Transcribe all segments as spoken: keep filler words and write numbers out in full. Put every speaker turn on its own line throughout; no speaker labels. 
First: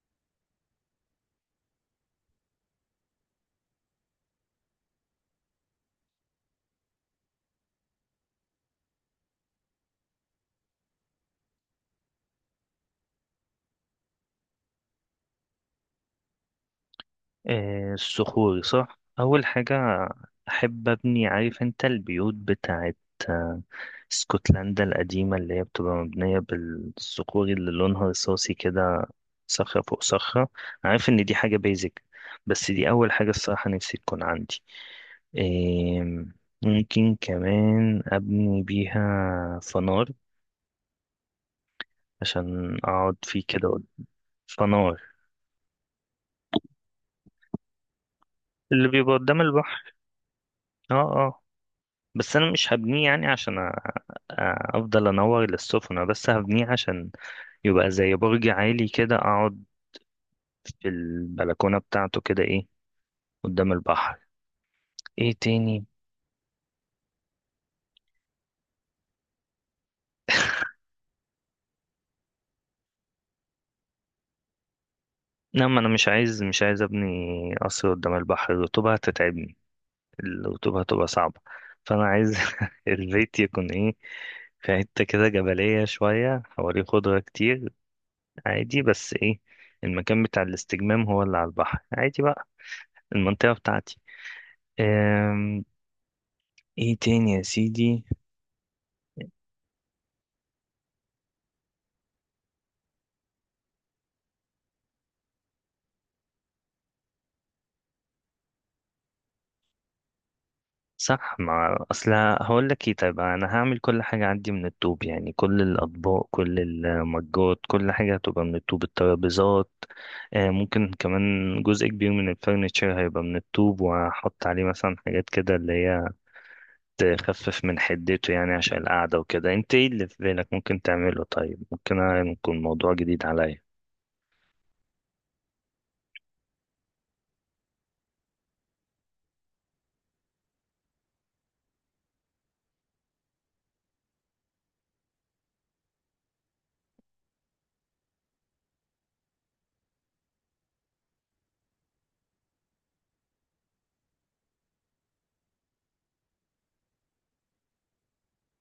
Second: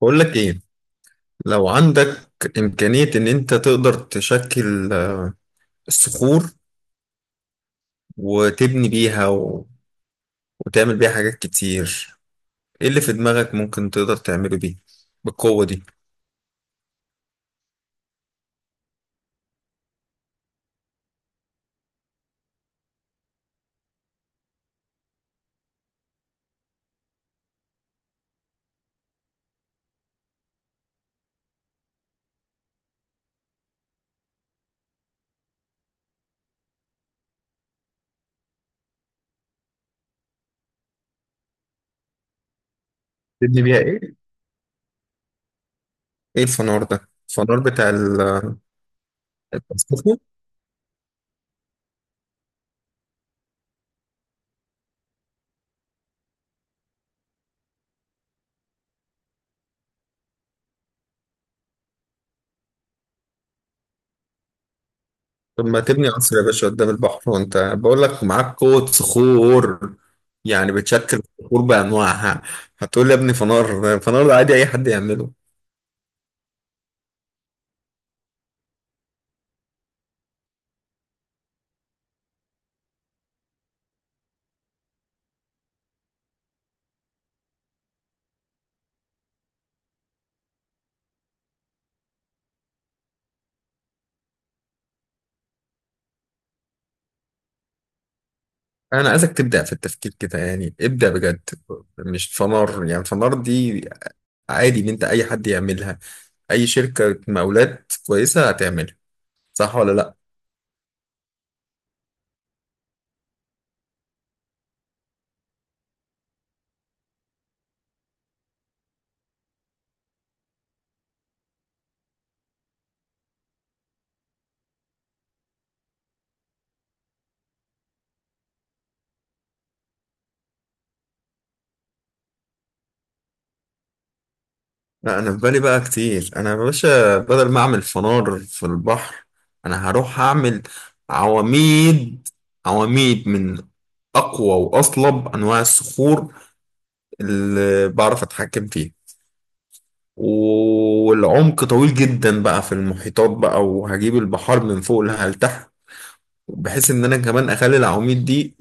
بقول لك ايه. لو عندك امكانية ان انت تقدر تشكل الصخور وتبني بيها و... وتعمل بيها حاجات كتير. ايه اللي في دماغك ممكن تقدر تعمله بيه بالقوة دي؟
آه، الصخور صح أول حاجة أحب أبني، عارف أنت البيوت بتاعت آه، اسكتلندا القديمة اللي هي بتبقى مبنية بالصخور اللي لونها رصاصي كده، صخرة فوق صخرة. عارف إن دي حاجة بيزك، بس دي أول حاجة الصراحة نفسي تكون عندي. آم، ممكن كمان أبني بيها فنار عشان أقعد فيه
تبني بيها
كده.
ايه؟
فنار
ايه الفنار ده؟ الفنار بتاع ال-
اللي بيبقى قدام البحر.
التصفيق.
اه اه، بس انا مش هبنيه يعني عشان أ- أ- افضل انور للسفن، أنا بس هبنيه عشان يبقى زي برج عالي كده، اقعد في البلكونة بتاعته كده، ايه، قدام البحر. ايه
طب ما
تاني؟
تبني قصر يا باشا قدام البحر، وانت بقول لك معاك قوة صخور، يعني بتشكل الصخور بأنواعها. هتقول لي يا ابني فنار؟ الفنار ده عادي اي حد يعمله.
لا، ما انا مش عايز مش عايز ابني قصر قدام البحر، الرطوبة هتتعبني، الرطوبة هتبقى صعبة. فانا عايز البيت يكون ايه، في حتة كده جبلية شوية، حواليه خضرة كتير عادي، بس ايه، المكان بتاع الاستجمام هو اللي على البحر، عادي بقى المنطقة بتاعتي. ايه تاني يا سيدي؟
انا عايزك تبدا في التفكير كده، يعني ابدا بجد. مش فنار، يعني فنار دي عادي ان انت اي حد يعملها، اي شركه مقاولات كويسه هتعملها. صح ولا لا؟
صح، ما اصل هقول لك ايه، طيب انا هعمل كل حاجه عندي من الطوب، يعني كل الاطباق كل المجات كل حاجه هتبقى من الطوب، الترابيزات، آه، ممكن كمان جزء كبير من الفرنتشر هيبقى من الطوب، وهحط عليه مثلا حاجات كده اللي هي تخفف من حدته يعني عشان القعده وكده. انت ايه اللي في بالك ممكن تعمله؟ طيب، ممكن أنا- يكون موضوع جديد عليا.
لا، انا في بالي بقى كتير. انا يا باشا بدل ما اعمل فنار في البحر، انا هروح اعمل عواميد. عواميد من اقوى واصلب انواع الصخور اللي بعرف اتحكم فيها. والعمق طويل جدا بقى في المحيطات بقى، وهجيب البحار من فوق لها لتحت، بحيث ان انا كمان اخلي العواميد دي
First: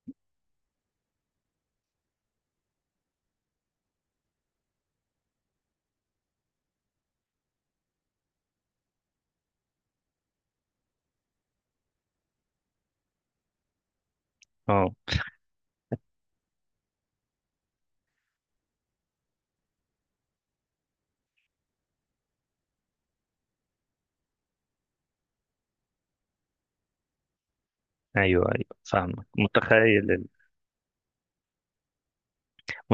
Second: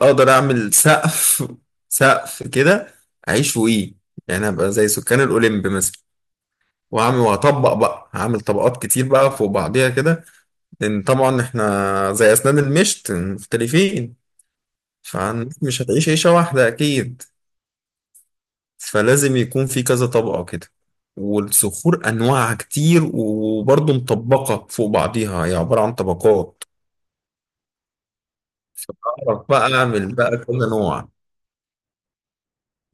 اقدر اعمل سقف. سقف كده اعيش فوقيه، يعني ابقى زي سكان الاوليمب مثلا. واعمل واطبق بقى، هعمل طبقات كتير بقى فوق بعضيها كده، لان طبعا احنا زي اسنان المشط مختلفين،
اه،
فمش هتعيش عيشة واحدة اكيد، فلازم يكون في كذا طبقة كده. والصخور انواعها كتير، وبرضه مطبقة فوق بعضيها، هي عبارة عن طبقات.
ايوه ايوه فاهمك،
بعرف بقى اعمل
متخيل،
بقى كل نوع.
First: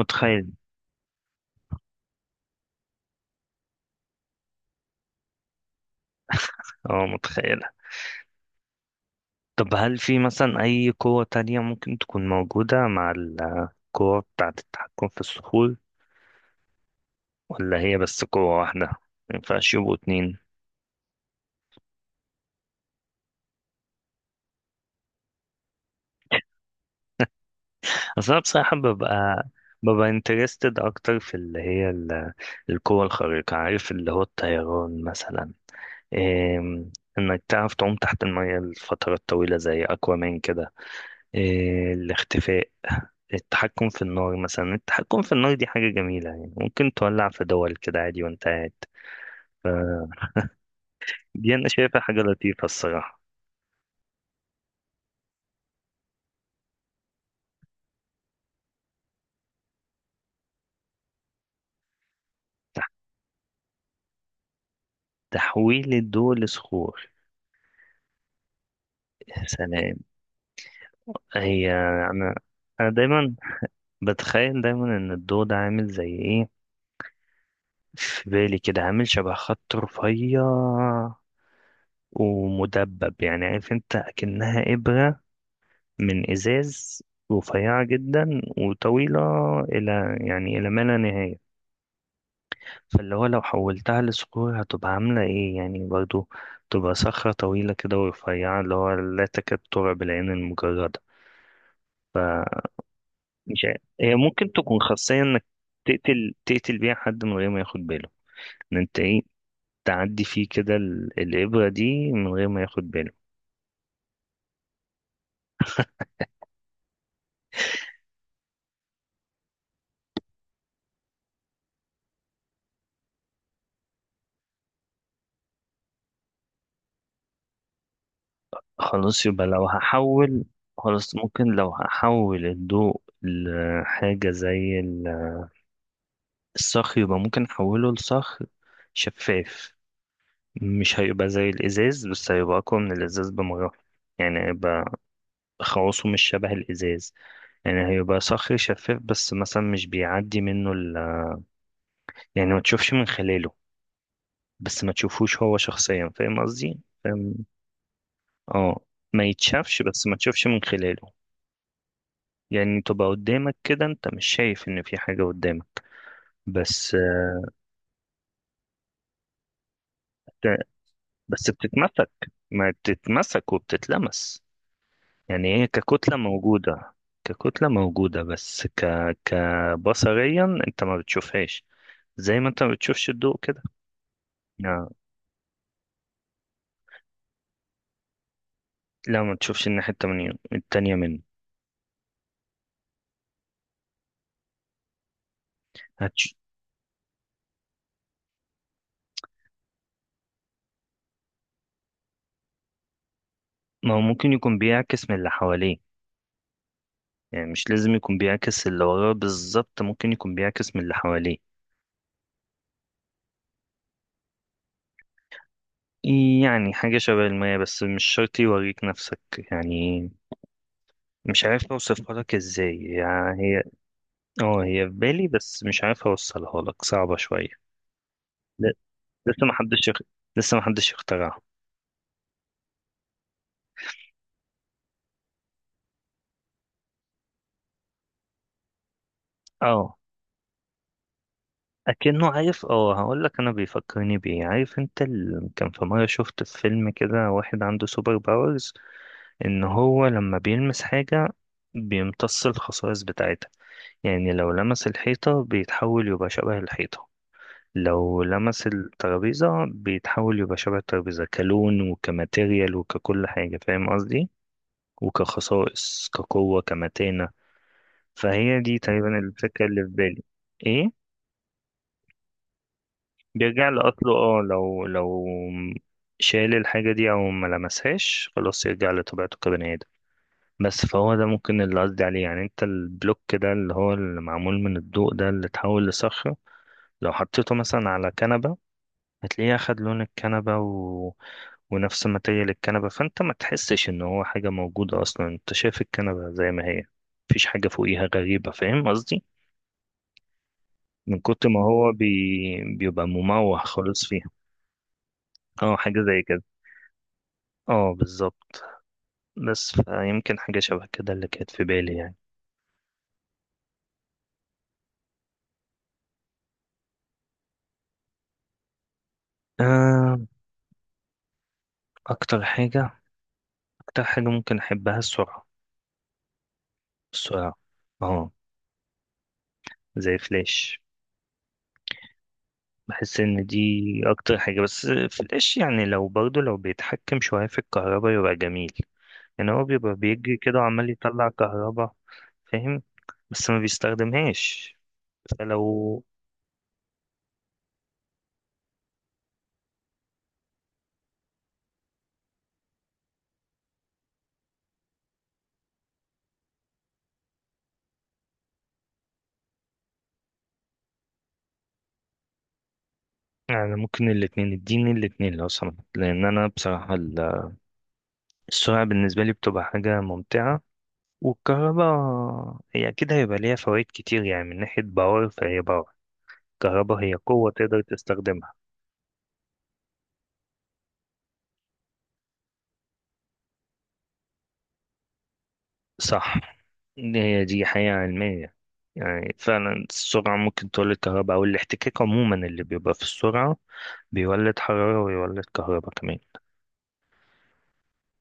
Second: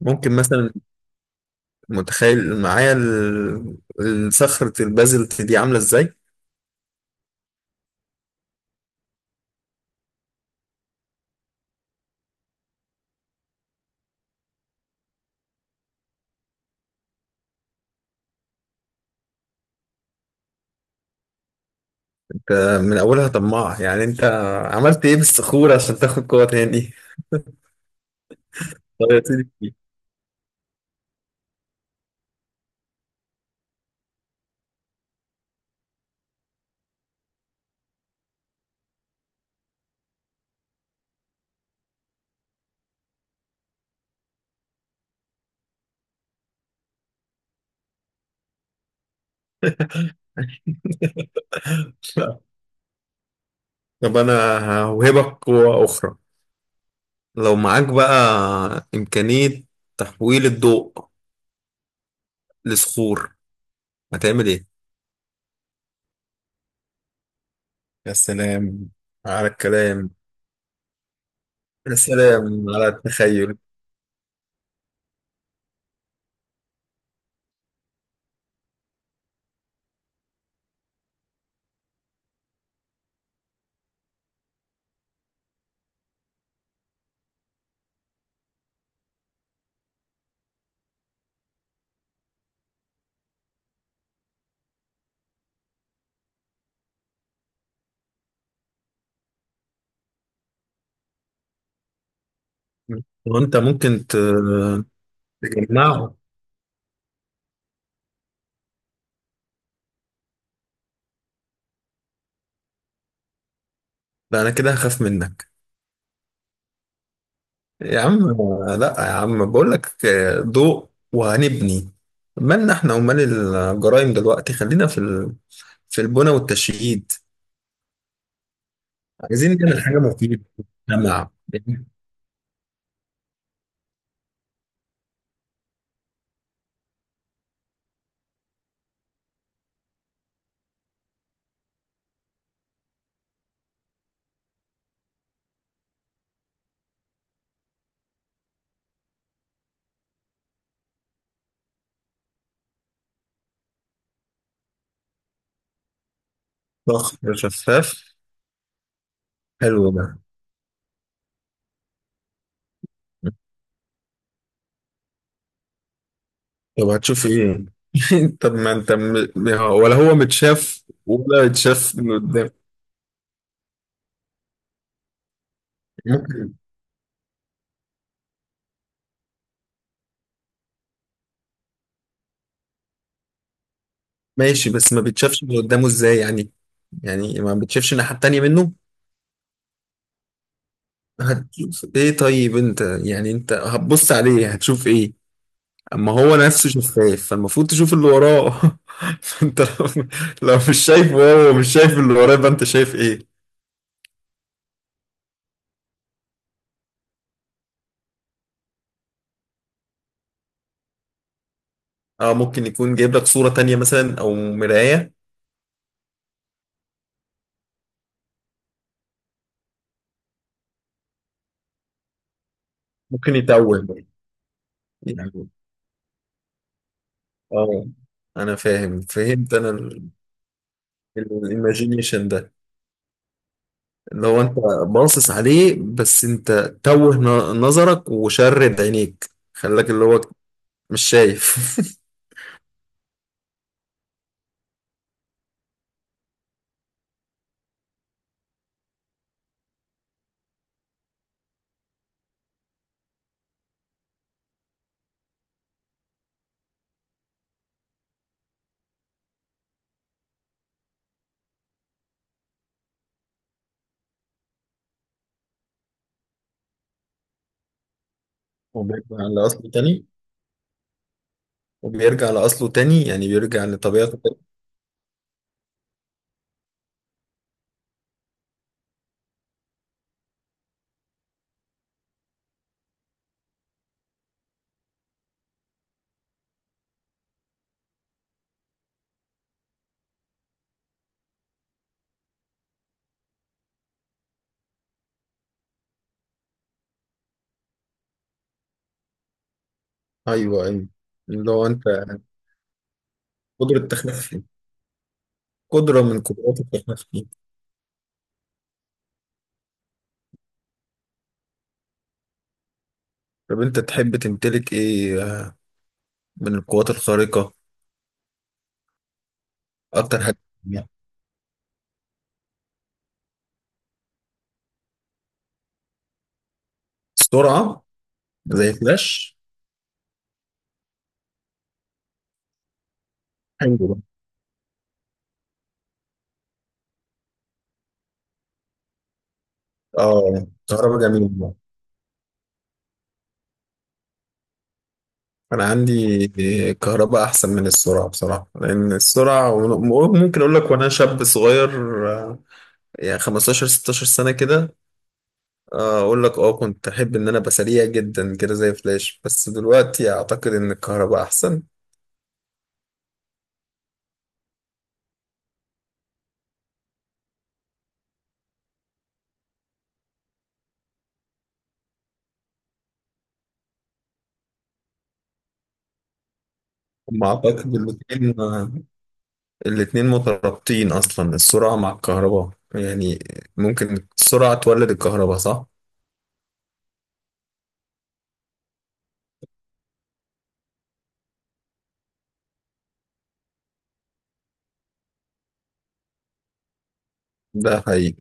ممكن مثلا، متخيل معايا ال- الصخرة البازلت دي عاملة ازاي؟
اه متخيل. طب هل في مثلا أي قوة تانية ممكن تكون موجودة مع القوة بتاعة التحكم في الصخور، ولا هي بس قوة واحدة؟ مينفعش يبقوا اتنين؟
ده من أولها طماع يعني أنت. عملت إيه بالصخور عشان تاخد قوة تاني؟
أصل أنا بصراحة
طب يا
ببقى،
سيدي.
ببقى انترستد أكتر في اللي هي ال- القوة الخارقة، عارف، اللي هو الطيران مثلا، إيه، إنك تعرف تعوم تحت المية لفترات طويلة زي أكوامان كده، إيه، الاختفاء، التحكم في النار مثلا، التحكم في النار دي حاجة جميلة، يعني ممكن تولع في دول كده عادي وانت قاعد. ف- دي أنا شايفها حاجة لطيفة الصراحة.
طب أنا هوهبك قوة أخرى. لو معاك بقى إمكانية تحويل الضوء
تح-
لصخور، هتعمل إيه؟
تحويل الضوء لصخور؟
يا سلام
يا
على
سلام.
الكلام.
هي،
يا
أنا
سلام على
أنا دايما
التخيل.
بتخيل دايما إن الضوء ده عامل زي إيه، في بالي كده عامل شبه خط رفيع ومدبب، يعني عارف أنت أكنها إبرة من إزاز رفيعة جدا وطويلة، إلى يعني إلى ما لا نهاية. فاللي هو لو حولتها لصخور هتبقى عاملة ايه يعني؟ برضو تبقى صخرة طويلة كده ورفيعة، اللي هو لا تكاد ترى بالعين المجردة.
وأنت
مش عارف،
ممكن
هي
ت-
ممكن تكون خاصية انك
تجمعه.
تقتل تقتل بيها حد من غير ما ياخد باله، ان انت ايه، تعدي فيه كده ال- الإبرة دي من غير ما ياخد باله.
لا، أنا كده هخاف منك يا عم. لا يا عم، بقول لك آه، ضوء وهنبني. مالنا احنا ومال الجرائم دلوقتي، خلينا في ال... في البنى والتشييد.
خلاص، يبقى
عايزين
لو
نعمل حاجة مفيدة
هحول، خلاص
للمجتمع.
ممكن لو هحول الضوء لحاجة زي ال- الصخر، يبقى ممكن أحوله لصخر شفاف. مش هيبقى زي الازاز، بس هيبقى اقوى من الازاز بمراحل، يعني هيبقى خواصه مش شبه الازاز، يعني هيبقى صخري شفاف، بس مثلا مش بيعدي منه ال... يعني ما تشوفش من خلاله، بس ما تشوفوش هو شخصيا، فاهم قصدي؟
ضخم
فاهم.
شفاف.
اه، ما يتشافش،
حلو ده.
بس ما تشوفش من خلاله. يعني تبقى قدامك كده، انت مش شايف ان في حاجة قدامك،
طب
بس.
هتشوف ايه؟ طب ما انت م... ولا هو متشاف ولا
بس
يتشاف
بتتمسك
من قدام؟
ما بتتمسك وبتتلمس، يعني هي ككتلة
ممكن.
موجودة، ككتلة موجودة، بس ك... كبصريا انت ما بتشوفهاش، زي ما انت ما بتشوفش الضوء كده.
ماشي،
لا،
بس ما بيتشافش من قدامه ازاي يعني؟ يعني ما بيتشافش الناحية التانية منه؟
لا، ما تشوفش الناحية التمانية، التانية منه.
هتشوف ايه طيب انت؟ يعني انت هتبص عليه هتشوف ايه؟ اما
هتش...
هو نفسه شفاف فالمفروض تشوف اللي وراه. انت لو، لو مش شايف وهو مش شايف اللي وراه، يبقى انت شايف ايه؟
ما هو ممكن يكون بيعكس من اللي حواليه، يعني مش لازم يكون بيعكس اللي وراه بالظبط، ممكن يكون بيعكس من اللي حواليه.
اه، ممكن يكون جايب لك صورة تانية مثلا، او مراية.
يعني حاجة شبه المية، بس مش شرط يوريك نفسك يعني. مش عارف اوصفها لك ازاي،
ممكن
يعني هي،
يتوه
اه، هي في بالي
يعني.
بس مش عارف اوصلها لك، صعبة شوية.
اه، انا فاهم،
لسه ما
فهمت
حدش يخ-
انا.
لسه ما حدش يخترعها.
الايماجينيشن ده، اللي هو انت باصص عليه، بس انت توه ن- نظرك وشرد عينيك، خلاك
اه،
اللي هو مش شايف.
اكنه عارف، اه هقول لك انا بيفكرني بايه، عارف انت ال... كان في مره شفت في فيلم كده واحد عنده سوبر باورز، ان هو لما بيلمس حاجه بيمتص الخصائص بتاعتها. يعني لو لمس الحيطه بيتحول يبقى شبه الحيطه، لو لمس الترابيزه بيتحول يبقى شبه الترابيزه، كلون وكماتيريال وككل حاجه، فاهم قصدي؟ وكخصائص كقوه كمتانه. فهي دي
وبيرجع
تقريبا الفكره
لأصله
اللي في
تاني؟
بالي. ايه؟
وبيرجع لأصله تاني يعني بيرجع
بيرجع لأصله،
لطبيعته تاني.
اه، لو لو شال الحاجة دي أو ما لمسهاش خلاص يرجع لطبيعته كبني آدم. بس فهو ده ممكن اللي قصدي عليه، يعني انت البلوك ده اللي هو اللي معمول من الضوء ده اللي اتحول لصخرة، لو حطيته مثلا على كنبة هتلاقيه أخد لون الكنبة و... ونفس ماتيريال الكنبة، فانت ما تحسش ان هو حاجة موجودة أصلا، انت شايف الكنبة زي ما هي، مفيش حاجة فوقيها غريبة، فاهم قصدي؟
أيوه أيوه.
من كتر
اللي
ما
هو أنت
هو بي... بيبقى مموه
قدرة
خالص فيها.
تخفي.
اه حاجة
قدرة من
زي كده.
قدرات التخفي.
اه بالظبط، بس يمكن حاجة شبه كده اللي كانت في بالي يعني.
طب أنت تحب تمتلك إيه من القوات الخارقة؟
آه،
أكتر حاجة بتحبها؟
أكتر حاجة، أكتر حاجة ممكن أحبها السرعة. السرعة،
السرعة.
اه،
زي فلاش.
زي فلاش. بحس إن دي
حلو ده.
أكتر حاجة، بس فلاش يعني لو برضه لو بيتحكم شوية في الكهرباء يبقى جميل، يعني هو بيبقى بيجري
آه،
كده وعمال
كهرباء
يطلع
جميلة.
كهرباء، فاهم، بس ما بيستخدمهاش.
أنا
فلو،
عندي كهرباء أحسن من السرعة بصراحة، لأن السرعة ممكن أقول لك وأنا شاب صغير، آه، يعني خمستاشر ستاشر سنة كده. آه، اقول لك اه، كنت احب ان انا ابقى سريع جدا كده زي فلاش، بس دلوقتي اعتقد ان الكهرباء احسن.
يعني ممكن الاتنين، اديني الاتنين لو سمحت، لأن أنا بصراحة ال- السرعة بالنسبة لي بتبقى حاجة ممتعة، والكهرباء هي أكيد هيبقى ليها فوائد كتير، يعني من ناحية باور، فهي باور، الكهرباء هي
ما
قوة
اعتقد
تقدر
الاتنين،
تستخدمها.
آه، الاتنين مترابطين اصلا، السرعة مع الكهرباء، يعني ممكن السرعة تولد الكهرباء، صح؟
صح، إن هي دي حقيقة علمية، يعني فعلا السرعة ممكن تولد كهرباء، أو الاحتكاك عموما اللي بيبقى في السرعة بيولد حرارة ويولد كهرباء كمان.
ده حقيقي.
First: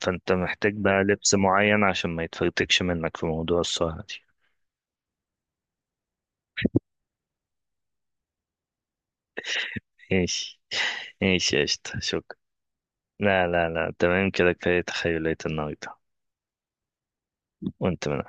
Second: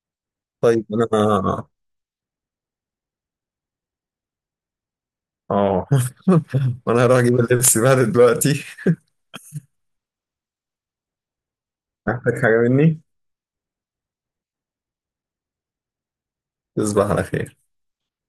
فأنت محتاج
طيب
بقى لبس
انا،
معين عشان ما يتفرتكش منك في موضوع السرعة دي.
اه وانا هروح اجيب اللبس بقى دلوقتي.
ماشي، ماشي يا قشطة، شكرا.
محتاج حاجة مني؟
لا لا لا، تمام كده، كفاية تخيلات النهاردة.
تصبح على خير.
وأنت من